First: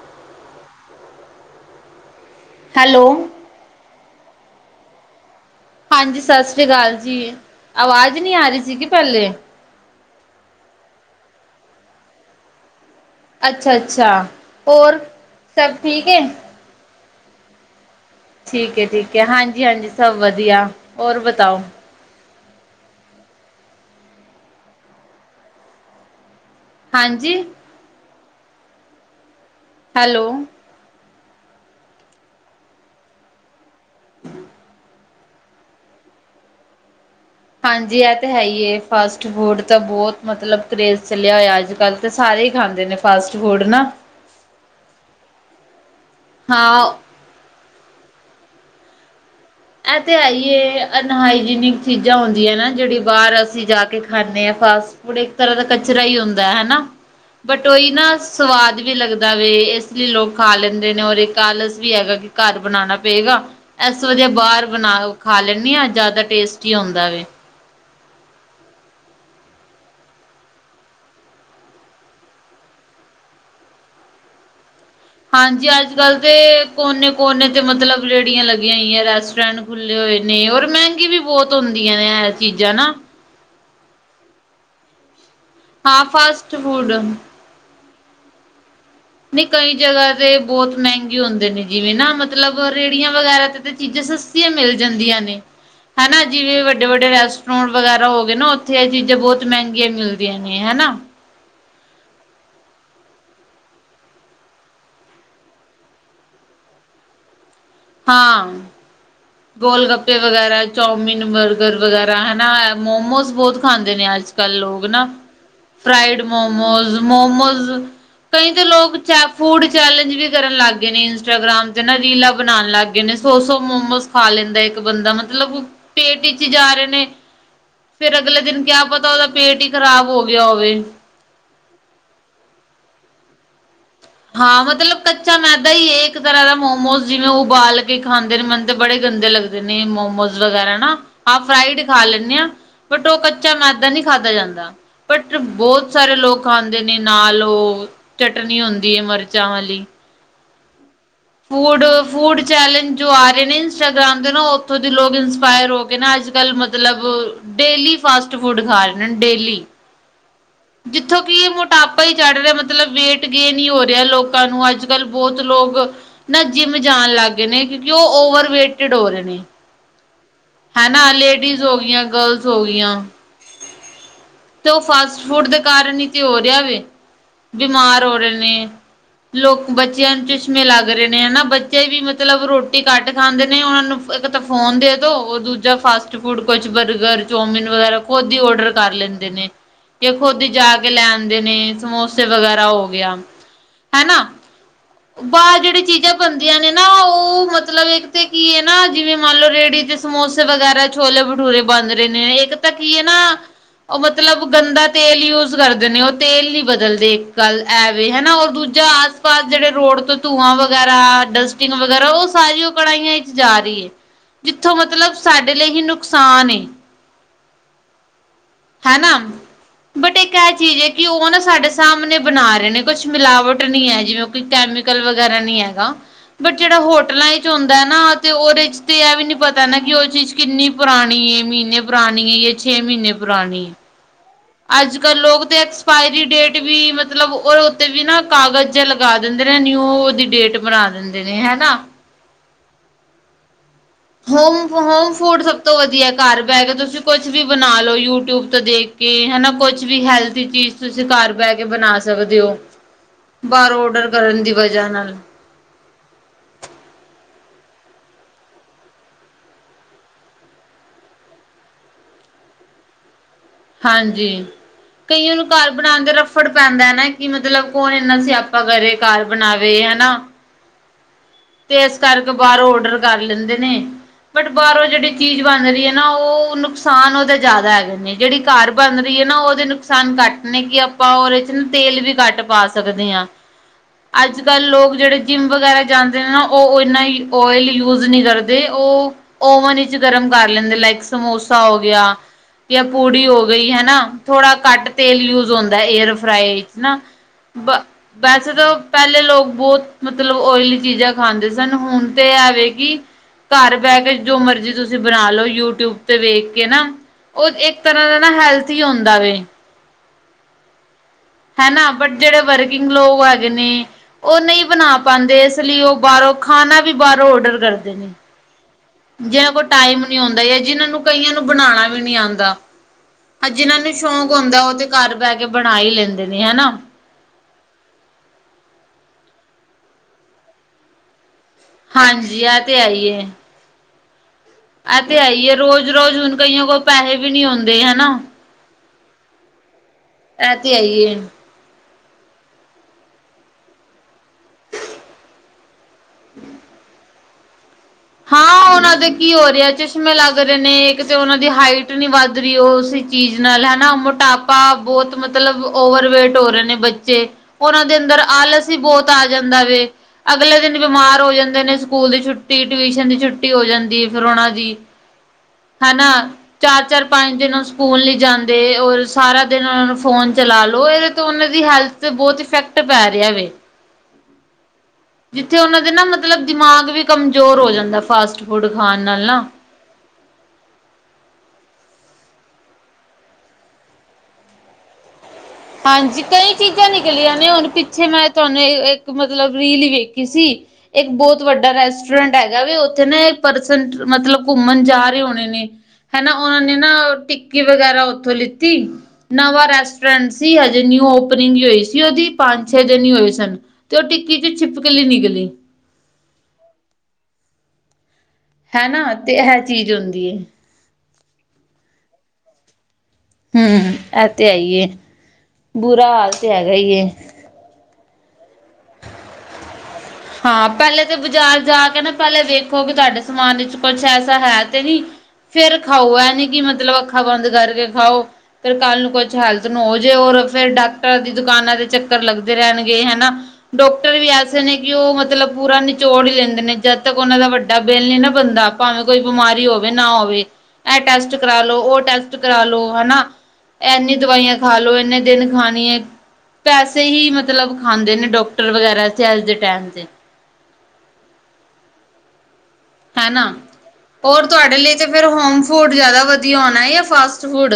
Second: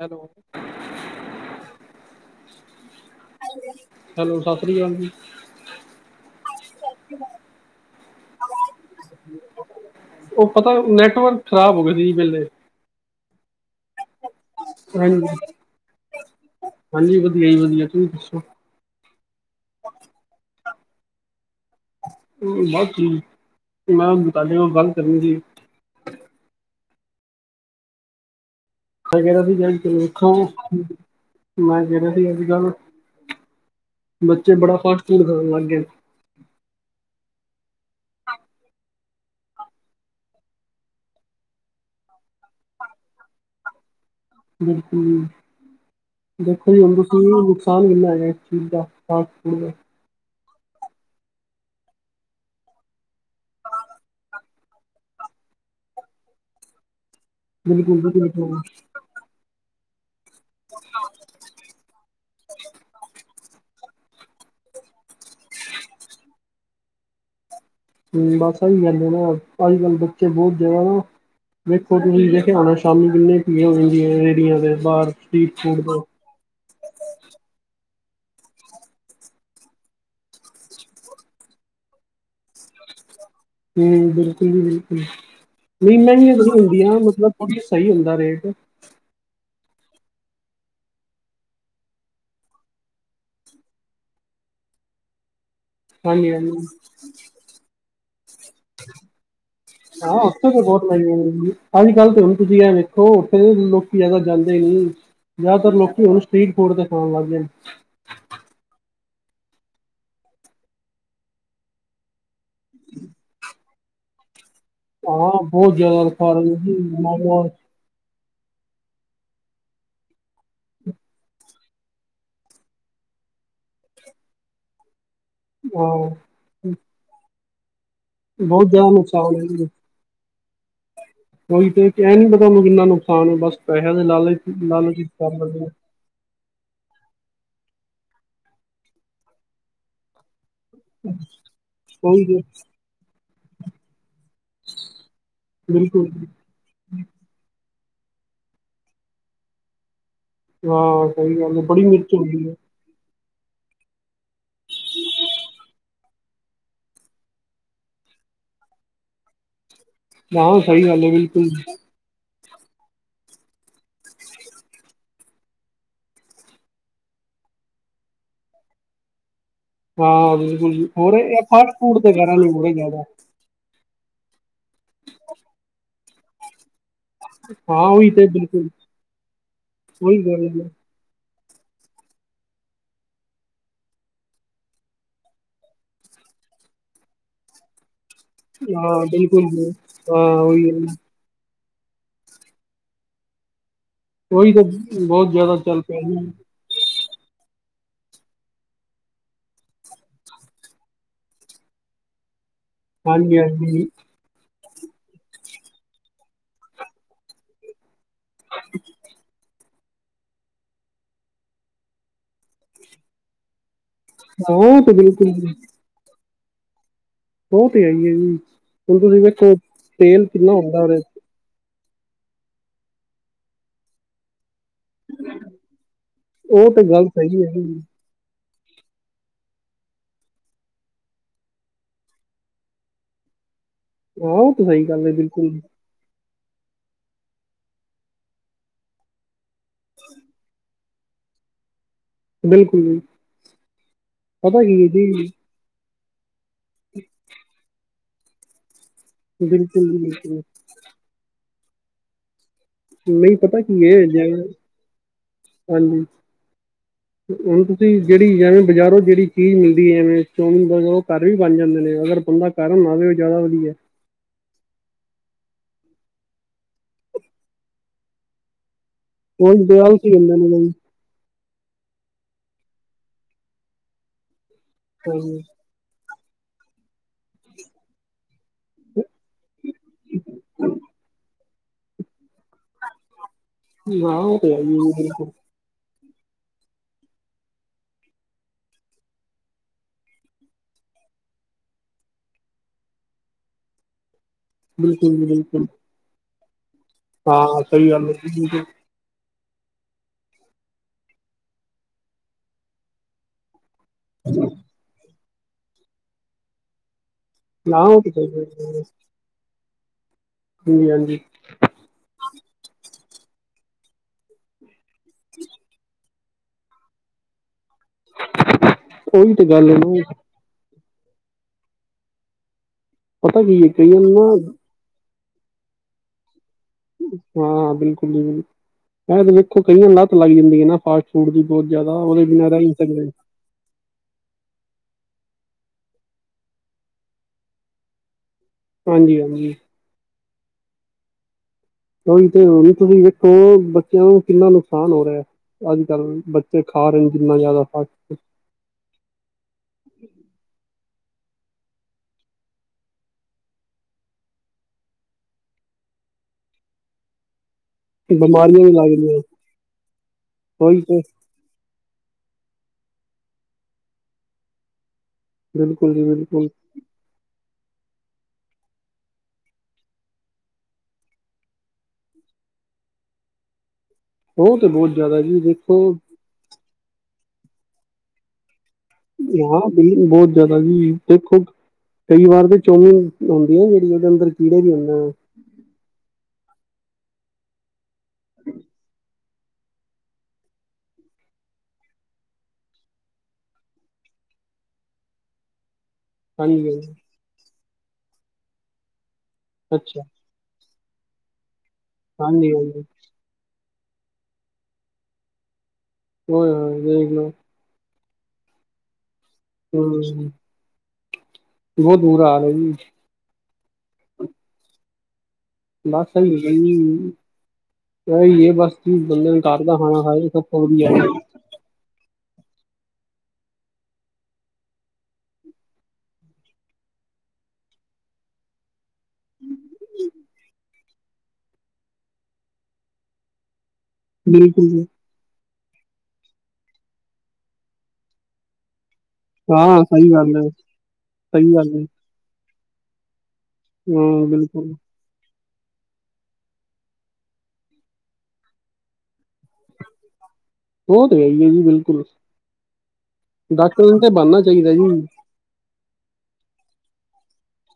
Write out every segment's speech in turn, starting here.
Hello hello hello Sat Sri ਅਕਾਲ ਜੀ ਹਾਂਜੀ ਸਤਿ ਸ਼੍ਰੀ ਅਕਾਲ ਜੀ ਆਵਾਜ਼ ਨਹੀਂ ਆ ਰਹੀ ਸੀ ਕੀ ਪਹਿਲੇ ਉਹ ਪਤਾ ਨੈਟਵਰਕ ਖ਼ਰਾਬ ਹੋ ਗਿਆ ਸੀ ਜੀ ਪਹਿਲੇ ਅੱਛਾ ਅੱਛਾ ਹੋਰ ਹਾਂਜੀ ਸਭ ਠੀਕ ਹੈ ਹਾਂਜੀ ਵਧੀਆ ਜ ਵਧੀਆ ਤੁਸੀਂ ਦੱਸੋ ਠੀਕ ਹੈ ਠੀਕ ਹੈ ਹਾਂਜੀ ਹਾਂਜੀ ਸਭ ਵਧੀਆ ਹੋਰ ਬਤਾਓ ਬਸ ਠੀਕ ਮੈਂ ਤੁਹਾਡੇ ਨਾਲ ਗੱਲ ਕਰਨੀ ਸੀ ਹਾਂਜੀ ਵਗੈਰਾ ਵੀ ਜਾਚ ਕਰਕੇ ਹੈਲੋ ਵੇਖੋ ਮੈਂ ਜਿਨਾਂ ਦੀ ਗੱਲ ਬੱਚੇ ਬੜਾ ਫਾਸਟ ਫੂਡ ਖਾਣ ਲੱਗ ਗਏ ਨੇ ਹਾਂਜੀ ਇਹ ਤਾਂ ਹੈ ਹੀ ਹੈ ਫਾਸਟ ਫੂਡ ਤਾਂ ਬਹੁਤ ਮਤਲਬ ਕਰੇਜ਼ ਚਲਿਆ ਹੋਇਆ ਅੱਜ ਕੱਲ੍ਹ ਤਾਂ ਸਾਰੇ ਹੀ ਖਾਂਦੇ ਨੇ ਫਾਸਟ ਫੂਡ ਨਾ ਬਿਲਕੁਲ ਦੇਖੋ ਹਾਂ ਜੀ ਚ ਨੁਕਸਾਨ ਕਿੰਨਾ ਹੈਗਾ ਇਸ ਚੀਜ਼ ਦਾ ਫਾਸ ਫੂਡ ਦਾ ਇਹ ਤਾਂ ਆ ਹੀਏ ਅਨਹਾਈਜੀਨਿਕ ਚੀਜ਼ਾਂ ਹੁੰਦੀਆਂ ਨਾ ਜਿਹੜੀ ਬਾਹਰ ਅਸੀਂ ਜਾ ਕੇ ਖਾਂਦੇ ਹਾਂ ਫਾਸਟ ਇੱਕ ਤਰ੍ਹਾਂ ਦਾ ਕਚਰਾ ਹੀ ਹੁੰਦਾ ਹਨਾ ਬਟ ਉਹੀ ਬਿਲਕੁਲ ਨਾ ਬਿਲਕੁਲ ਸਵਾਦ ਵੀ ਲੱਗਦਾ ਦਾਵੇ ਇਸ ਲਈ ਲੋਕ ਖਾ ਲੈਂਦੇ ਨੇ ਔਰ ਇਹ ਆਲਸ ਵੀ ਹੈਗਾ ਘਰ ਬਣਾਉਣਾ ਪਏਗਾ ਇਸ ਵਜ੍ਹਾ ਬਾਹਰ ਬਣਾ ਖਾ ਲੈਂਦੀ ਹਾਂ ਜ਼ਿਆਦਾ ਟੇਸਟੀ ਆਉਂਦਾ ਵ ਹਮ ਬਸ ਸਹੀ ਗੱਲ ਹੈ ਨਾ ਅੱਜ ਕੱਲ੍ਹ ਬੱਚੇ ਬਹੁਤ ਜਿਆਦਾ ਨਾ ਦੇਖੋ ਤੁਸੀਂ ਜਦੋਆਉਣਾ ਸ਼ਾਮੀ ਕਿੰਨੀ ਭੀੜ ਹੁੰਦੀ ਏ ਰੇਹੜੀਆਂ ਦੇ ਬਾਹਰ ਸਟਰੀਟ ਹਾਂਜੀ ਫੂਡ ਅੱਜ ਦੇ ਕੱਲ ਤੇ ਕੋਨੇ ਕੋਨੇ ਤੇ ਮਤਲਬ ਰੇੜੀਆਂ ਲੱਗੀਆਂ ਹੋਈਆਂ ਰੈਸਟੋਰੈਂਟ ਖੁੱਲੇ ਹੋਏ ਨੇ ਔਰ ਮਹਿੰਗੀ ਵੀ ਬਹੁਤ ਹੁੰਦੀਆਂ ਨੇ ਇਹ ਚੀਜ਼ਾਂ ਨਾ ਹਮ ਬਿਲਕੁਲ ਜੀ ਬਿਲਕੁਲ ਨਹੀਂ ਹਾਂ ਮਹਿੰਗੀਆਂ ਫਾਸਟ ਹੁੰਦੀਆਂ ਫੂਡ ਮਤਲਬ ਸਹੀ ਹੁੰਦਾ ਰੇਟ ਨਹੀਂ ਕਈ ਜਗ੍ਹਾ ਤੇ ਬਹੁਤ ਮਹਿੰਗੇ ਹੁੰਦੇ ਨੇ ਜਿਵੇਂ ਨਾ ਮਤਲਬ ਰੇਹੜੀਆਂ ਵਗੈਰਾ ਤੇ ਚੀਜ਼ਾਂ ਸ ਕੀ ਏ ਮਿਲ ਜਾਂਦੀਆਂ ਨੇ [inaudible] ਹਨਾ ਜਿਵੇਂ ਵੱਡੇ ਵੱਡੇ ਰੈਸਟੋਰੈਂਟ ਵਗੈਰਾ ਹੋ ਗਏ ਨਾ ਇਹ ਚੀਜ਼ਾਂ ਬਹੁਤ ਮਹਿੰਗੀਆਂ ਮਿਲਦੀਆਂ ਨੇ ਹਨਾ ਤੇਰੇ ਲਈ ਅੱਜ ਕੱਲ ਤਾਂ ਹੁਣ ਤੁਸੀਂ ਐ ਵੇਖੋ ਉੱਥੇ ਲੋਕੀ ਜ਼ਿਆਦਾ ਜਾਂਦੇ ਨੀ ਜ਼ਿਆਦਾਤਰ ਲੋਕੀ ਉਹਨੂੰ ਸਟਰੀਟ ਫੂਡ ਤੇ ਖਾਣ ਲੱਗ ਗਏ ਨੇ ਹਾਂ ਗੋਲ ਗੱਪੇ ਵਗੈਰਾ ਚੌਮਿਨ ਬਰਗਰ ਵਗੈਰਾ ਹਨਾ ਮੋਮੋਸ ਬਹੁਤ ਖਾਂਦੇ ਨੇ ਅੱਜ ਕੱਲ੍ਹ ਲੋਕ ਹਾਂ ਬਹੁਤ ਜ਼ਿਆਦਾ ਫਰਾਾਈਡ ਖਾ ਰਹੇ ਨੇ ਜੀ ਮੋਮੋਜ ਮੋਮੋਸ ਮੋਮੋਜ਼ ਕਈ ਤਾਂ ਲੋਕ ਚ ਫੂਡ ਚੈਲੇਂਜ ਵੀ ਕਰਨ ਲੱਗ ਗਏ ਨੇ ਇੰਸਟਾਗ੍ਰਾਮ ਰੀਲਾਾਂ ਬਣਾਉਣ ਲੱਗ ਗਏ ਨੇ ਸੋ ਸੋ ਮੋਮੋਸ ਖਾ ਲੈਂਦਾ ਇੱਕ ਬੰਦਾ ਮਤਲਬ ਹਾਂ ਪੇਟ ਖਿੱਚੀ ਜਾ ਰਹੇ ਨੇ ਫੇਿਰ ਅਗਲੇ ਦਿਨ ਬਹੁਤ ਕਿਆ ਜ਼ਿਆਦਾ ਪਤਾ ਉਹਦਾ ਨੁਕਸਾਨ ਪੇਟ ਹੀ ਖ਼ਰਾਬ ਹੋ ਗਿਆ ਹੋਵੇ ਕੋਈ ਤੇ ਕਹਿ ਨੀ ਪਤਾ ਤੁਾਨੂੰ ਕਿੰਨਾ ਨੁਕਸਾਨ ਹੈ ਬਸ ਪੈਸਿਆਂ ਦੇ ਲਾਲਚ ਹਾਂ ਲਾਲਚ ਮਤਲਬ ਚੀਜ਼ ਕਰ ਕੱਚਾ ਲੈਂਦੇ ਆ ਮੈਦਾ ਹੀ ਏ ਇੱਕ ਤਰ੍ਹਾਂ ਦਾ ਮੋਮੋਸ ਜਿਵੇਂ ਉਬਾਲ ਕੇ ਖਾਂਦੇ ਨੇ ਮਨ ਤੇ ਬੜੇ ਗੰਦੇ ਲੱਗਦੇ ਨੇ ਮੋਮੋਸ ਵਗੈਰਾ ਨਾ ਫਰਾਈਡ ਖਾ ਉਹੀ ਤੇ ਲੈਂਣੇ ਆ ਬਟ ਉਹ ਕੱਚਾ ਮੈਦਾ ਨਹੀਂ ਖਾਂਦਾ ਜਾਂਦਾ ਬਟ ਬਹੁਤ ਬਿਲਕੁਲ ਸਾਰੇ ਲੋਕ ਖਾਂਦੇ ਨੇ ਨਾਲ ਉਹ ਚਟਣੀ ਹੁੰਦੀ ਥੀ ਮਿਰਚਾ ਵਾਲੀ ਹਾਂ ਸਹੀਏ ਫੂਡ ਫੂਡ ਚੈਲੇਂਜ ਜੋ ਆ ਰਹੇ ਨੇ ਇੰਸਟਾਗ੍ਰਾਮ ਦੇ ਨਾ ਉੱਥੋਂ ਦੇ ਲੋਕ ਇੰਸਪਾਇਰ ਹੋ ਅੱਜ ਕੱਲ ਮਤਲਬ ਡੇਲੀ ਫਾਸਟ ਫੂਡ ਖਾ ਰਹੇ ਡੇਲੀ [unintelligible] ਜਿੱਥੋਂ ਕਿ, ਬਿਲਕੁਲ ਇਹ ਮੋਟਾਪਾ ਹੀ ਚੜ੍ਹ ਰਿਹਾ ਮਤਲਬ ਵੇਟ ਗੇਨ ਹੀ ਹੋ ਰਿਹਾ, ਲੋਕਾਂ ਨੂੰ ਅੱਜ ਕੱਲ੍ਹ ਬਹੁਤ ਲੋਕ ਨਾ ਜਿੰਮ ਜਾਣ ਲੱਗ ਗਏ ਨੇ, ਕਿਉਂਕਿ ਉਹ ਓਵਰਵੇਟਡ ਹੋ ਰਹੇ ਨੇ। ਹਾਂ ਬਿਲਕੁਲ ਜੀ ਹੋ ਹਨਾ ਰਹੇ ਲੇਡੀਜ਼ ਫਾਸਟ ਹੋ ਫੂਡ ਗਿਆਂ, ਦੇ ਕਾਰਨ ਗਰਲਜ਼ ਹੀ ਹੋ ਰਹੇ ਗਿਆਂ। ਜ਼ਿਆਦਾ ਤੇ ਉਹ ਫਾਸਟ ਫੂਡ ਦੇ ਕਾਰਨ ਹੀ ਤੇ ਹੋ ਰਿਹਾ ਵੇ। ਹਾਂ ਬਿਮਾਰ ਉਹੀ ਹੋ ਤੇ ਰਹੇ ਬਿਲਕੁਲ ਨੇ, ਲੋਕ ਬੱਚਿਆਂ ਉਹੀ ਨੂੰ ਗੱਲ ਚਸ਼ਮੇ ਹੈ ਲੱਗ ਰਹੇ ਨੇ ਹਨਾ ਬੱਚੇ ਵੀ ਮਤਲਬ ਰੋਟੀ ਘੱਟ ਖਾਂਦੇ ਨੇ ਉਹਨਾਂ ਨੂੰ ਇੱਕ ਤਾਂ ਫੋਨ ਦੇ ਦੋ ਉਹ ਦੂਜਾ ਫਾਸਟ ਫੂਡ ਕੁਛ ਬਰਗਰ, ਚੌਮਿਨ ਵਗੈਰਾ, ਖੁਦ ਹੀ ਓਰਡਰ ਕਰ ਹਾਂ ਲੈਂਦੇ ਨੇ। ਬਿਲਕੁਲ ਜੀ ਯਾ ਹਾਂ ਖੁਦ ਹੀ ਉਹੀ ਜਾ ਕੇ ਹੈ ਲੈਦੇ ਨੇ, ਸਮੋਸੇ ਵਗੈਰਾ ਹੋ ਗਿਆ ਹਨਾ। ਉਹੀ ਤੇ ਬੋਹਤ ਜਾਦਾ ਬਾਹਰ ਜਿਹੜੀ ਚੱਲ ਪਿਆ ਚੀਜ਼ਾਂ ਨਾ। ਬਣਦੀਆਂ ਨੇ ਨਾ ਉਹ ਮਤਲਬ ਇੱਕ ਤੇ ਕੀ ਹੈ ਨਾ ਜਿਵੇਂ ਮੰਨ ਲਓ ਰੇਹੜੀ ਤੇ ਸਮੋਸੇ ਵਗੈਰਾ ਛੋਲੇ ਭਠੂਰੇ ਬਣ ਰਹੇ ਨੇ ਇੱਕ ਤਾਂ ਕੀ ਹੈ ਨਾ ਹਾਂਜੀ ਹਾਂਜੀ ਉਹ ਮਤਲਬ ਗੰਦਾ ਤੇਲ ਯੂਜ ਕਰਦੇ ਨੇ ਉਹ ਤੇਲ ਨੀ ਬਦਲਦੇ। ਗੱਲ ਐਵੇ ਹਨਾ ਰ ਦੂਜਾ ਆਸ ਪਾਸ ਜਿਹੜੇ ਰੋਡ ਤੋਂ ਧੂੰਆਂ ਵਗੈਰਾ, ਡਸਟਿੰਗ ਵਗੈਰਾ, ਉਹ ਸਾਰੀਆਂ ਕੜਹੀਆਂ ਵਿਚ ਜਾ ਰਹੀ ਹੈ। ਜਿੱਥੋਂ ਹਾਂ ਤੇ ਮਤਲਬ ਬਿਲਕੁਲ ਜੀ ਸਾਡੇ ਲਈ ਹੀ ਨੁਕਸਾਨ ਏ। ਉਹ ਤੇ ਹੈ ਹੀ ਹੈ ਜੀ ਹੁਣ ਹਨਾ, ਤੁਸੀਂ ਵੇਖੋ ਬਟ ਤੇਲ ਇੱਕ ਇਹ ਕਿੰਨਾ ਹੁੰਦਾ ਚੀਜ਼ ਹੈ ਉਹਦੇ ਕਿ ਉਹ ਨਾ ਸਾਡੇ ਸਾਹਮਣੇ ਬਣਾ ਰਹੇ ਨੇ ਕੁਛ ਮਿਲਾਵਟ ਨੀ ਹੈ, ਜਿਵੇਂ ਕੋਈ ਕੈਮੀਕਲ ਵਗੈਰਾ ਨੀ ਹੈਗਾ। ਬਟ ਉਹ ਜਿਹੜਾ ਤੇ ਗੱਲ ਹੋਟਲਾਂ ਸਹੀ ਵਿਚ ਹੈ ਜੀ ਹੁੰਦਾ ਨਾ ਤੇ ਉਹਦੇ ਚ ਤੇ ਇਹ ਵੀ ਨੀ ਪਤਾ ਨਾ, ਕਿ ਉਹ ਚੀਜ਼ ਕਿੰਨੀ ਪੁਰਾਣੀ ਏ, ਮਹੀਨੇ ਪੁਾਨਣੀ ਹੈ, ਜਾਂ ਛੇ ਮਹੀਨੇ ਪੁਰਾਣੀ ਹਾਂ ਉਹ ਤਾਂ ਸਹੀ ਅੱਜ ਗੱਲ ਹੈ ਕੱਲ ਲੋਕ ਬਿਲਕੁਲ ਤੇ ਐ ਪਾਇਰੀ ਡੇਟ ਵੀ ਮਤਲਬ ਉਹਦੇ ਉੱਤੇ ਵੀ ਨਾ ਕਾਗਜ਼ ਲਗਾ ਦਿੰਦੇ ਨੇ, ਨਿਊ ਦੀ ਡੇਟ ਬਣਾ ਦਿੰ ਦੇ ਨੇ ਹਨਾ। ਬਿਲਕੁਲ ਜੀ। ਹੋਮ, ਪਤਾ ਕੀ ਹੈ ਹੋਮ ਜੀ ਫੂਡ ਸਭ ਤੋਂ ਵਧੀਆ, ਘਰ ਬਹਿ ਕੇ ਤੁਸੀਂ ਕੁਛ ਵੀ ਬਣਾ ਲਓ ਯੂਟਿਊਬ ਤੋਂ ਦੇਖ ਕੇ ਹਨਾ ਕੁਛ ਬਿਲਕੁਲ ਜੀ ਵੀ ਹੈਲਥ ਬਿਲਕੁਲ ਚੀਜ਼ ਤੁਸੀਂ ਘਰ ਬਹਿ ਕੇ ਬਣਾ ਸਕਦੇ ਹੋ। ਨਹੀਂ ਪਤਾ ਕੀ ਬਾਹਰੋਂ ਹੈ ਔਡਰ ਕਰਨ ਜਿਵੇਂ ਦੀ ਵਜ੍ਹਾ ਨਾਲ। ਹਾਂਜੀ। ਹੁਣ ਤੁਸੀਂ ਜਿਹੜੀ ਜਿਵੇਂ ਬਜ਼ਾਰੋਂ ਜਿਹੜੀ ਚੀਜ਼ ਮਿਲਦੀ ਹੈ, ਜਿਵੇਂ ਚੌਮਿਨ ਵ ਉਹ ਘਰ ਵੀ ਬਣ ਜਾਂਦੇ ਨੇ ਅਗਰ ਬੰਦਾ ਘਰ ਬਣਾ ਲਏ ਓ ਜਾਦਾ ਵਧੀਆ। ਹਾਂਜੀ ਕਈਆਂ ਨੂੰ ਉਹ ਨੂੰ ਘਰ ਬਣਾਉਣ ਤੇ ਰੱਫੜ ਪੈਂਦਾ ਹੈ, ਨਾ ਕਿ ਮਤਲਬ ਕੌਣ ਇੰਨਾ ਸਿਆ ਪਾਂ ਕਰੇ ਘਰ ਉਹ ਬਣਾਵੇ ਹਨਾ। [unintelligible] ਤੇ ਇਸ ਕਰਕੇ ਬਾਹਰੋਂ ਔਡਰ ਕਰ ਲੈਂਦੇ ਨੇ ਬਟ ਬਾਹਰੋਂ ਜਿਹੜੀ ਚੀਜ਼ ਹਾਂਜੀ ਬਣ ਰਹੀ ਹੈ ਨਾ ਉਹ ਨੁਕਸਾਨ ਉਹਦੇ ਜਾਦਾ ਹੈਗੇ ਨੇ, ਜਿਹੜੀ ਘਰ ਬਣ ਰਹੀ ਹੈ ਨਾ ਉਹਦੇ ਨੁਕਸਾਨ ਘੱਟ ਨੇ ਕਿ ਆਪਾਂ ਉਹਦੇ ਚ ਨਾ ਤੇਲ ਵੀ ਕੱਟ ਪਾ ਸਕਦੇ ਹਾਂ ਹਾਂ ਉਹ ਅੱਜ ਤੇ ਹੈ ਕੱਲ੍ਹ ਹੀ ਹੈ ਲੋਕ ਜਿਹੜੇ ਬਿਲਕੁਲ ਜਿਮ ਵਗੈਰਾ ਜਾਂਦੇ ਨੇ ਨਾ ਉਹ ਇਨਾ ਓਇਲ ਯੂਜ ਨੀ ਕਰਦੇ ਉਹ ਓਵਨ ਵਿੱਚ ਗਰਮ ਕਰ ਲੈਂਦੇ ਲਾਇਕ ਸਮੋਸਾ ਹੋ ਗਿਆ ਜਾਂ ਪੂੜੀ ਹੋ ਗਈ ਹਨਾ। ਥੋੜ੍ਹਾ ਘੱਟ ਬਿਲਕੁਲ ਤੇਲ ਜੀ ਯੂਜ ਬਿਲਕੁਲ ਹੁੰਦਾ ਏਅਰ ਫਰਾਈ ਵਿੱਚ ਨਾ ਹਾਂ ਸਹੀ ਗੱਲ ਹੈ ਜੀ ਵੈਸੇ ਤੇ ਬਿਲਕੁਲ ਪਹਿਲੇ ਲੋਕ ਬਹੁਤ ਮਤਲਬ ਓਇਲੀ ਚੀਜ਼ਾਂ ਖਾਂਦੇ ਸਨ, ਹੁਣ ਤੇ ਇਹ ਆਵੇ ਕਿ ਘਰ ਬਹਿ ਕੇ ਜੋ ਮਰਜੀ ਤੁਸੀਂ ਬਨਾ ਲੋ ਯੂਟਿਊਬ ਤੇ ਵੇਖ ਕੇ ਨਾ। ਉਹ ਇੱਕ ਉਹ ਤਰ੍ਹਾਂ ਤੇ ਦਾ ਨਾ ਸਹੀ ਗੱਲ ਹੈਲਥੀ ਹੁੰਦਾ ਵੇ। ਹਾਂਜੀ-ਹਾਂਜੀ। ਹਨਾ ਬਟ ਜਿਹੜੇ ਵਰਗਿੰਗ ਲੋਕ ਹੈਗੇ ਨੇ, ਉਹ ਨਹੀਂ ਬਣਾ ਪਾਉਂਦੇ ਇਸ ਲਈ ਉਹ ਬਾਹਰੋਂ ਖਾਣਾ ਵੀ ਬਾਰੋਂ ਔਡਰ ਕਰਦੇ ਨੇ। ਹ। ਜਿਨਾਂ ਕੋਲ ਟਾਈਮ ਨੀ ਹੁੰਦਾ ਯਾ ਜਿਨਾਂ ਨੂੰ ਕਈਆਂ ਨੂੰ ਬਣਾਣਾ ਵੀ ਨੀ ਆਦਾ। ਪਤਾ ਹ ਕੀ ਹੈ ਜਿਨਾਂ ਨੂੰ ਕਈਆਂ ਨਾ ਸ਼ੌਕ ਹੁੰਦਾ ਉਹ ਤੇ ਘਰ ਬਹਿ ਕੇ ਬਣਾ ਹੀ ਲੈਂਦੇ ਨੇ ਹਨਾ। ਹਾਂ ਬਿਲਕੁਲ ਜੀ ਬਿਲਕੁਲ, ਐ ਤੇ ਵੇਖੋ ਕਈ ਵਾਰੀ ਲੱਤ ਲੱਗ ਜਾਂਦੀ ਹੈ ਨਾ ਫਾਸਟ ਫੂਡ ਦੀ ਬਹੁਤ ਜ਼ਿਆਦਾ, ਉਹਦੇ ਹਾਂਜੀ ਬਿਨਾਂ ਇਹ ਰਹਿ ਨੀ ਤੇ ਸਕਦੇ। ਐ ਤੇ ਹੇਈਏ ਰੋਜ਼ ਰੋਜ਼ ਹੁਣ ਕਈਔ ਕੋ ਪੈਹੇ ਵੀ ਨੀ ਹੁਂਦੇ ਹੈਨਾ। ਹਾਂਜੀ ਹਾਂਜੀ ਐ ਤੇ ਹੈਈ ਏ। [unintelligible] ਕਿੰਨਾ ਨੁਕਸਾਨ ਹੋ ਰਯੇ, ਅੱਜ- ਕੱਲ ਬੱਚੇ ਖਾ ਰੇ ਨੇ ਕਿੰਨਾ ਜਾਦਾ ਫਾਸਟ ਫੂਡ [inaudible] ਪਤਾ ਕੀ ਹੋ ਰਹਾ, ਚਸ਼ਮੇ ਲੱਗ ਰੇ ਨੇ, ਇੱਕ ਤੇ ਓਨਾਂ ਦੀ ਹਾਈਟ ਨੀ ਵੱਧ ਰੀ ਉਹ ਚੀਜ਼ ਨਾਲ ਹੈਨਾ, ਮੋਟਾਪਾ ਬੋਤ ਮਤਲਬ ਓਵਰਵੇਟ ਹੋ ਰੇ ਨੇ ਬੱਚੇ। ਓਨਾਂ ਦੇ ਅੰਦਰ ਬਿਮਾਰੀਆਂ ਆਲਸ ਵੀ ਹੀ ਲੱਗ ਬੋਤ ਰਹੀਆਂ ਆ ਜਾਂਦਾ ਵੇ, ਅਗਲੇ ਦਿਨ ਉਹੀ ਤੇ ਬਿਮਾਰ ਹੋ ਜਾਂਦੇ ਨੇ ਸਕੂਲ ਦੀ ਛੁੱਟੀ ਟਵੀਸ਼ਨ ਦੀ ਛੁੱਟੀ ਹੋ ਜਂਦੀ ਹੈ ਫੇਰ ਓਣਾ ਦੀ, ਬਿਲਕੁਲ ਜੀ ਹੈਨਾ। ਬਿਲਕੁਲ ਚਾਰ ਚਾਰ -ਪੰਜ ਦਿਨ ਓ ਸਕੂਲ ਨੀ ਜਾਂਦੇ, ਔਰ ਸਾਰਾ ਦਿਨ ਓਨਾ ਨੂੰ ਫ਼ੋਨ ਚਲਾ ਲੋ ਏਦੇ ਤੋਂ ਓਨਾ ਦੀ ਹੈਲਥ ਤੇ ਬੋਤ ਇਫੈਕਟ ਪੈ ਰਿਆ ਵੇ। ਓ ਤੇ ਬੋਤ ਜਾਦਾ ਜਿੱਥੇ ਓਨਾਂ ਦੇ ਨਾ ਮਤਲਬ ਦਿਮਾਗ ਵੀ ਕਮਜ਼ੋਰ ਹੋ ਜਾਂਦਾ ਫਾਸਟ ਫੂਡ ਖਾਣ ਨਾਲ ਨਾ। [inaudible] ਬੋਤ ਜਾਦਾ ਜੀ ਕਈ ਵਾਰ ਤਾਂ ਚੌਮੀਨ ਹੋਂਦੀ ਐ ਜੇੜੀ, ਓਦੇ ਅੰਦਰ ਕੀੜੇ ਵੀ ਹੁੰਦੇ ਨੇ। ਹਾਂਜੀ, ਕਈ ਚੀਜ਼ਾਂ ਨਿਕਲੀਆਂ ਨੇ ਹੁਣ ਪਿੱਛੇ ਮੈਂ ਤੋਹਾਨੂੰ ਏੱਕ--ਮਤਲਬ ਰੀਲ ਹੀ ਵੇਖੀ ਸੀ। ਏੱਕ ਬੋਤ ਵੱਡਾ ਰੈਸਟੋਰੈਂਟ ਹੈਗਾ ਵੇ, ਉੱਥੇ ਨਾ ਏੱਕ ਪਰਸਨ ਮਤਲਬ ਘੁੰਮਣ ਜਾ ਰੇ ਹੋਣੇ ਨੇ। ਹੇਨਾ, ਹਾਂਜੀ ਓਨਾਂ ਨੇ ਨਾ ਹਾਂਜੀ ਟਿੱਕੀ ਵਗੈਰਾ ਉੱਥੋਂ ਲਿੱਤੀ ਨਵਾਂ ਅੱਛਾ ਰੈਸਟੋਰੈਂਟ ਸੀ ਹਜੇ ਨਿਊ ਓਪਨਿੰਗ ਹੋਈ ਸੀ ਓਦੀ, ਹਾਂਜੀ ਪੰਜ -ਛੇ ਹਾਂਜੀ ਦੇਨ ਹੀ ਹੋਏ ਸਨ। ਤੇ ਓ ਟਿੱਕੀ ਚ ਛਿਪਕਲੀ ਨਿਕਲੀ। [inaudible] ੳਹ! ਵੇਖਲੋ ਹੈਨਾ ਤੇ ਇਹ ਚੀਜ਼ ਹਮ ਹੁੰਦੀ ਹੈ। ਬੋਤ ਬੂਰਾ ਹਾਲ ਏ ਜੀ। ਹਮ ਏ ਤੇ ਹੈ ਹੇਈ ਏ, ਬੁਰਾ ਹਾਲ ਤੇ ਹੈਗਾ ਈ ਏ। ਅਈ ਏ ਬਸ [unintelligible] ਘਰ ਦਾ ਖਾਣਾ ਖਾਏ ਸਭ ਤੋਂ ਹਾਂ, ਵਧੀਆ ਪਹਿਲੇ ਤੇ ਬਜ਼ਾਰ ਜਾ ਕੇ ਨਾ ਪਹਿਲੇ ਵੇਖੋ ਕੇ ਤੋਆਡੇ ਸਮਾਨ ਵਿੱਚ ਕੋਛ ਐਸਾ ਹੈ ਤੇ ਨੀ ਫੇਰ ਖਾਓ, ਐ ਨੀ ਕਿ ਮਤਲਬ ਅੱਖਾਂ ਬੰਦ ਕਰਕੇ ਖਾਓ। ਫੇਰ ਕੱਲ ਨੂੰ ਕੋਛ ਹੈਲਥ ਨੂੰ ਹੋ ਜੇ, ਔਰ ਫੇਰ ਡਾਕਟਰ ਦੀ ਦੁਕਾਨਾਂ ਦੇ ਚੱਕਰ ਲੱਗਦੇ ਰਹਣਗੇ ਹੇਨਾ। ਡੋਕਟਰ ਵੀ ਐਸੇ ਬਿਲਕੁਲ ਨੇ ਜੀ ਓਹ ਮਤਲਬ ਪੂਰਾ ਨਿਚੋੜ ਹੀ ਦੇਂਦੇ ਨੇ, ਜਦ ਤੱਕ ਓਨਾਂ ਦਾ ਵੱਡਾ ਬੇੱਲ ਨੀ ਨਾ ਬਨਦਾ। ਪਾਵੇਂ ਕੋਈ ਬਮਾਰੀ ਹਾਂ ਹੋਵੇ ਨਾ ਸਹੀ ਗੱਲ ਹੋਵੇ ਹੈ -ਏ ਟੈਸਟ ਸਹੀ ਕਰਾ ਗੱਲ ਲੋ, ਹੈ ਓ ਟੈਸਟ ਕਰਾ ਲੋ, ਹਨਾ। ਏਨੀ ਹਾਂ ਦਵਾਈਆਂ ਬਿਲਕੁਲ ਖਾ ਲੋ, ਏਨੇ ਦਿਨ ਖਾਣੀ ਏ, ਪੈਸੇ ਹੀ ਮਤਲਬ ਖਾਂਦੇ ਨੇ ਡੋਕਟਰ ਵਗੈਰਾ ਅੱਜ [unintelligible] ਦੇ ਟੇਮ ਤੇ। ਓ ਤੇ ਹੈ ਈ ਏ ਜੀ ਬਿਲਕੁਲ- ਹੈਨਾ ਡਾਕਟਰ ਨੂੰ ਤੇ ਭਾਨਾ ਔਰ ਚਾਈਦਾ ਤੁਹਾਡੇ ਲਈ ਜੀ। ਤੇ ਫਿਰ ਹੋਮ ਫੂਡ ਜਾਦਾ ਵਧੀਆ ਹੋਣਾ ਏ, ਯਾ ਫਾਸਟ ਫੂਡ?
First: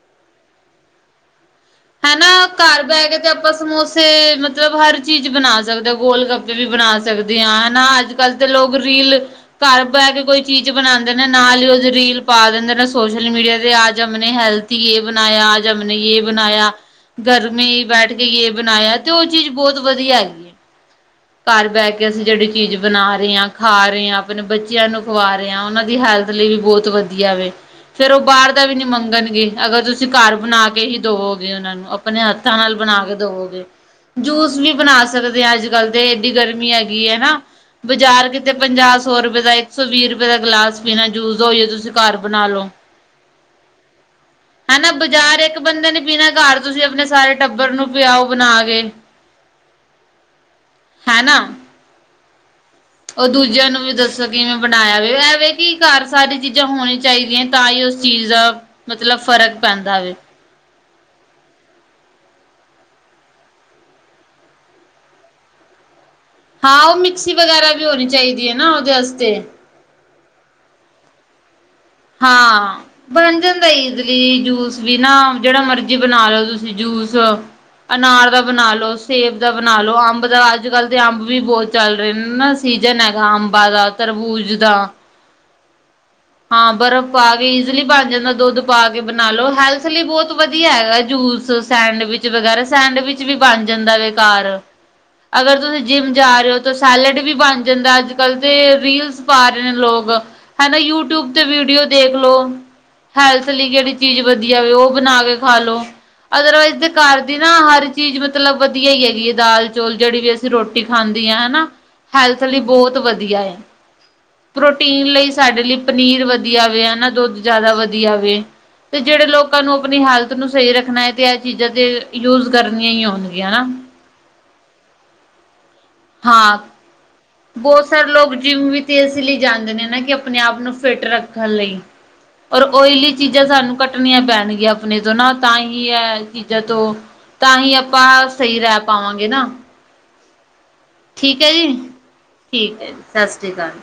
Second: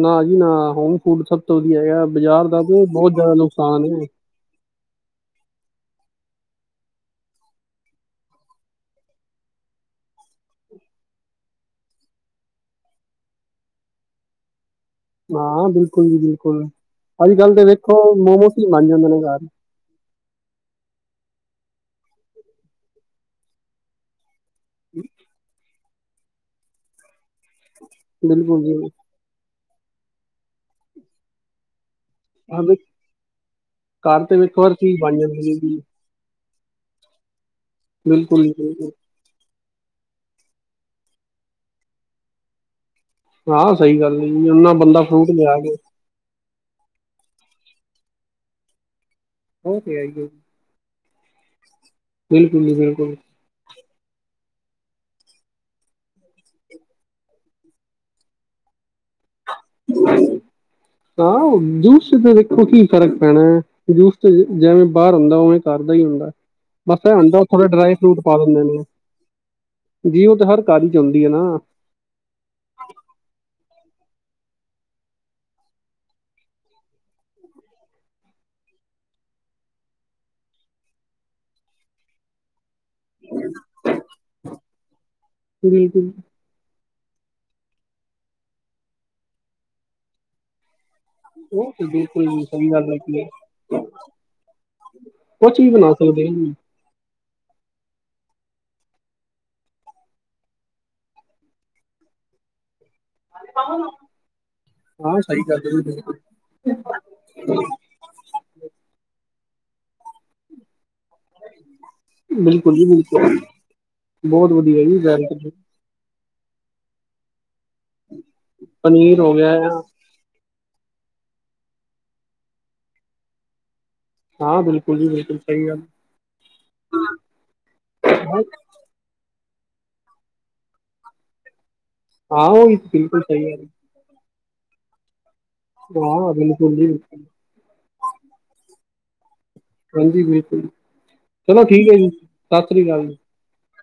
ਨਾ ਜੀ ਨਾ, ਹੋਮ ਫੂਡ ਸਭ ਤੋਂ ਵਧੀਆ ਹੈਗਾ ਹੈਨਾ, ਬਾਜ਼ਾਰ ਦਾ ਕਰ ਤੇ ਬੈ ਬਹੁਤ ਕੇ ਤੇ ਜ਼ਿਆਦਾ ਅਪਾਂ ਨੁਕਸਾਨ ਹੈ ਸਮੋਸੇ ਮਤਲਬ, ਹਰ ਚੀਜ਼ ਬਨਾ ਸਕਦੇ ਗੋਲ ਗੱਪੇ ਵੀ ਬਨਾ ਸਕਦੇ ਹਾਂ ਹਨਾ, ਅੱਜ ਕੱਲ੍ਹ ਤੇ ਲੋਕ ਰੀਲ ਘਰ ਬੈ ਕੇ ਕੋਈ ਚੀਜ਼ ਬਨਾਂਦੇ ਨੇ, ਨਾਲ ਹੀ ਓਦੀ ਰੀਲ ਪਾ ਦੇੰੰਦੇ ਨੇ ਸੋਸ਼ਲ ਮੀਡੀਆ ਤੇ ਹਮ ਨੇ ਹੈਲਥੀ ਯੇ ਬਨਯਾ, ਆਜ ਹਾਂ ਹਮਨੇ ਬਿਲਕੁਲ ਜੀ ਯੇ ਬਿਲਕੁਲ ਬਨਾਯਾ। ਅੱਜ ਘਰ ਕੱਲ੍ਹ ਮੇ ਤੇ ਈ ਵੇਖੋ ਬੈਠ ਕੇ ਯੇ ਮੋਮੋਸ ਹੀ ਬਣ ਬਨਾਯਾ, ਜਾਂਦੇ ਤੇ ਨੇ ਓ ਘਰ ਚੀਜ਼ ਬੋਤ ਵਧੀਆ ਹੈਗੀ ਐ, ਕਰ ਬੈਠ ਕੇ ਅਸੀਂ ਜੇੜੀ ਚੀਜ਼ ਬਨਾ ਰੇ ਆ, ਖਾ ਰੇ ਆ, ਅਪਣੇ ਬੱਚੇਆਂ ਨੂੰ ਖੁਵਾ ਰੇ ਆ, ਓਨਾਂ ਦੀ ਹੈਲਥ ਲੀ ਵੀ ਬੋਤ ਵਧੀਆ ਵੇ। ਫੇਰ ਓ ਬਾਰ ਬਿਲਕੁਲ ਦਾ ਜੀ ਵੀ ਨੀ ਮੰਗਣਗੇ ਅਗਰ ਤੁਸੀਂ ਕਾਰ ਬਣਾ ਕੇ ਹੀ ਦੋਵੋਗੇ ਓਨਾਂ ਨੂੰ। ਅਪਨੇ ਹੱਥਾਂ ਹਾਂ ਨਾਲ ਵੀ ਬਣਾ ਕੇ ਦੋਵੋਗੇ, ਘਰ ਤੇ ਜੂਸ ਵੇਖੋ ਵੀ ਹਰ ਚੀਜ਼ ਬਣਾ ਬਣ ਜਾਂਦੀ ਸਕਦੇ ਆ ਹੈ ਜੀ ਅੱਜ-ਕੱਲ। ਤੇ ਏਡੀ ਗਰਮੀ ਹੈਗੀ ਏ ਨਾ, ਬਜ਼ਾਰ ਬਿਲਕੁਲ ਕਿਤੇ ਜੀ ਬਿਲਕੁਲ ਪੰਜਾ- ਸੌ ਰੁਪਏ ਦਾ, ਏਕ ਸੌ ਵੀ ਰੁਪਏ ਦਾ ਗਲਾਸ ਪੀਣਾ ਜੂਸ ਦ ਓਈਯੋ ਤੁਸੀਂ ਕਾਰ ਬਣਾ ਲੋ। ਹਾਂ ਸਹੀ ਗੱਲ ਏ ਨਨਾ ਹਨਾ ਬੰਦਾ ਫਰੂਟ ਬਾਜ਼ਾਰ ਲਿਆ ਇੱਕ ਕੇ ਬੰਦੇ ਨੇ ਪੀਣਾ ਕਾਰ ਤੁਸੀਂ ਆਪਣੇ ਸਾਰੇ ਟੱਬਰ ਨੂੰ ਪਿਆਓ ਬਣਾ ਕੇ। ਓ ਤੇ ਐ ਈ ਏ। ਹੈਨਾ- ਬਿਲਕੁੱਲ ਜੀ ਬਿਲਕੁੱਲ। ਉਹ ਦੂਜਿਆਂ ਨੂੰ ਵੀ ਦੱਸੋ ਕਿਵੇਂ ਬਣਾਇਆ ਵੇ ਐ ਵੇਂ ਕਿ ਘਰ ਸਾਰੀ ਚੀਜ਼ਾਂ ਹੋਣੀ ਚਾਹੀਦੀਆਂ। ਤਾਂ ਈ ਉਸ ਚੀਜ਼ ਦਾ ਮਤਲਬ ਫ਼ਰਕ ਪੈਂਦਾ ਵੇ ਹਾਂ ਓ ਜੂਸ ਦਾ ਵੇਖੋ ਕੀ ਫਰਕ ਪੈਣਾ ਜੂਸ ਤੇ ਜੈਵੇਂ ਬਾਰ ਹੁੰਦਾ ਉਵੇਂ ਕਾਰ ਦਾ ਈ ਹੁੰਦਾ। ਹਾਂ ਉਹ ਬਸ ਐ ਮਿਕਸੀ ਹੁੰਦਾ ਥੋੜਾ ਵਗੈਰਾ ਵੀ ਡਰਾਈ ਹੋਣੀ ਫਰੂਟ ਪਾ ਚਾਹੀਦੀ ਹੈ ਦਿੰਦੇ ਨਾ ਨੇ ਓ ਉਹਦੇ ਵਾਸਤੇ ਜੀਭ ਤੇ ਹਰ ਕਾਰ ਚ ਹੁੰਦੀ ਏ ਨਾ ਹਾਂ। ਬਣ ਜਾਂਦਾ ਇਜਲੀ ਜੂਸ ਵੀ ਨਾ ਜੇੜਾ ਮਰਜੀ ਬਣਾ ਲੋ ਤੁਸੀਂ ਜੂਸ ਅਨਾਰ ਦਾ ਬਣਾ ਲੋ, ਸੇਬ ਦਾ ਬਣਾ ਲੋ, ਅੰਬ ਦਾ ਅੱਜ-ਕੱਲ ਤੇ ਅੰਬ ਵੀ ਬੋਤ ਚੱਲ ਰੇ ਨੇ ਨਾ ਸੀਜਨ ਹੈਗਾ ਅੰਬਾ ਦਾ, ਤਰਬੂਜ ਦਾ ਬਿਲਕੁੱਲ- ਹਾਂ ਬਰਫ਼ ਪਾ ਕੇ ਈਜ਼ਲੀ ਬਣ ਜਾਂਦਾ ਦੁੱਧ ਪਾ ਕੇ ਬਣਾ ਲੋ ਹੈਲੱਥ ਲਈ ਬੋਹਤ ਵਧੀਆ ਹੈਗਾ। ਜੂਸ ਉਹ ਤੇ ਬਿਲਕੁਲ ਸੈਂਡਵਿਚ ਜੀ ਵਗੈਰਾ ਸਹੀ ਗੱਲ ਹੈਗੀ ਸੈਂਡਵਿਚ ਹੈ ਵੀ ਬਣ ਜਾਂਦਾ ਵੇ ਕਾਰ ਅਗਰ ਕੁਛ ਵੀ ਤੁਸੀਂ ਬਣਾ ਜਿੰਮ ਸਕਦੇ ਜਾ ਹਾਂ ਰੇ ਜੀ ਓ ਸੈਲਡ ਵੀ ਬਣ ਜਾਂਦਾ ਅੱਜ-ਕੱਲ੍ਹ ਤੇ ਰੀਲਸ ਪਾ ਰੇ ਨੇ ਲੋਕ ਹੈਨਾ ਯੂ ਟਊਬ ਤੇ ਵੀਡੀਓ ਦੇਖ ਲੋ ਹੈਲੱਥ ਲਈ ਕੇੜੀ ਚੀਜ਼ ਵਧੀਆ ਵੇਖ ਓ ਬਣਾ ਹਾਂ ਕੇ ਸਹੀ ਖਾ ਗੱਲ ਹੈ ਲੋ। ਜੀ ਬਿਲਕੁਲ। ਅਦਰਵਾਈਜ਼ ਦੇ ਘਰ ਦੀ ਨਾ ਹਰ ਚੀਜ਼ ਮਤਲਬ ਵਧੀਆ ਹੈ ਹੈਗੀ ਏ ਦਾਲ ਚੌਲ ਜੇੜੀ ਵੀ ਅ ਰੋਟੀ ਖਾਂਦੀ ਆ ਹੈਨਾ ਹੈਲਥ ਲਈ ਬਿਲਕੁਲ ਜੀ ਬੋਤ ਬਿਲਕੁਲ ਵਧੀਆ ਏ ਬਹੁਤ ਵਧੀਆ ਜੀ ਪ੍ਰੋਟੀਨ ਵੈਰੀ ਲਈ ਗੁੱਡ। ਸਾਡੇ ਲਈ ਪਨੀਰ ਵਧੀਆ ਵੇ ਹੈਨਾ ਦੁੱਧ ਜ਼ਿਆਦਾ ਵਧੀਆ ਵੇ ਤੇ ਪਨੀਰ ਜੇੜੇ ਹੋ ਗਿਆ ਲੋਕਾਂ ਨੂੰ ਆਪਣੀ ਹੈਲੱਥ ਨੂੰ ਸਹੀ ਰੱਖਣਾ ਐ ਤੇ ਇਹ ਚੀਜ਼ਾਂ ਤੇ ਯੂਜ ਕਰਨੀਆਂ ਹੋਣਗੀਆਂ ਨਾ- ਹਾਂ ਬਿਲਕੁੱਲ ਜੀ ਬਿਲਕੁੱਲ ਸਹੀ ਗੱਲ ਹਾਂ ਬੋਤ ਸਾਰੇ ਲੋਕ ਜਿਮ ਵੀ ਇਸ ਲਈ ਜਾਂਦੇ ਨੇ ਨਾ ਕਿ ਆਪਣੇ ਆਪ ਨੂੰ ਫਿੱਟ ਰੱਖਣ ਲਈ। ਹਾਂ ਔਰ ਉਹ ਓਇਲੀ ਬਿਲਕੁਲ ਸਹੀ ਚੀਜ਼ਾਂ ਗੱਲ ਸਾਨੂੰ ਕੱਟਣੀਆਂ ਪੈਣਗੀਆਂ ਅਪਣੇ ਤੋਂ ਨਾ ਤਾਂ ਹੀ ਇਹ ਹਾਂ ਚੀਜ਼ਾਂ ਬਿਲਕੁਲ ਜੀ ਤੋਂ ਬਿਲਕੁਲ ਤਾਂ ਹੀ ਆਪਾਂ ਸਹੀ ਰਹਿ ਪਾਵਾਂਗੇ ਨਾ ਹਾਂਜੀ ਬਿਲਕੁੱਲ ਠੀਕ ਹੈ ਚਲੋ ਠੀਕ ਏ ਜੀ ਸਤਿ ਠੀਕ ਸ੍ਰੀ ਹੈ ਅਕਾਲ। ਜੀ ਗੱਲ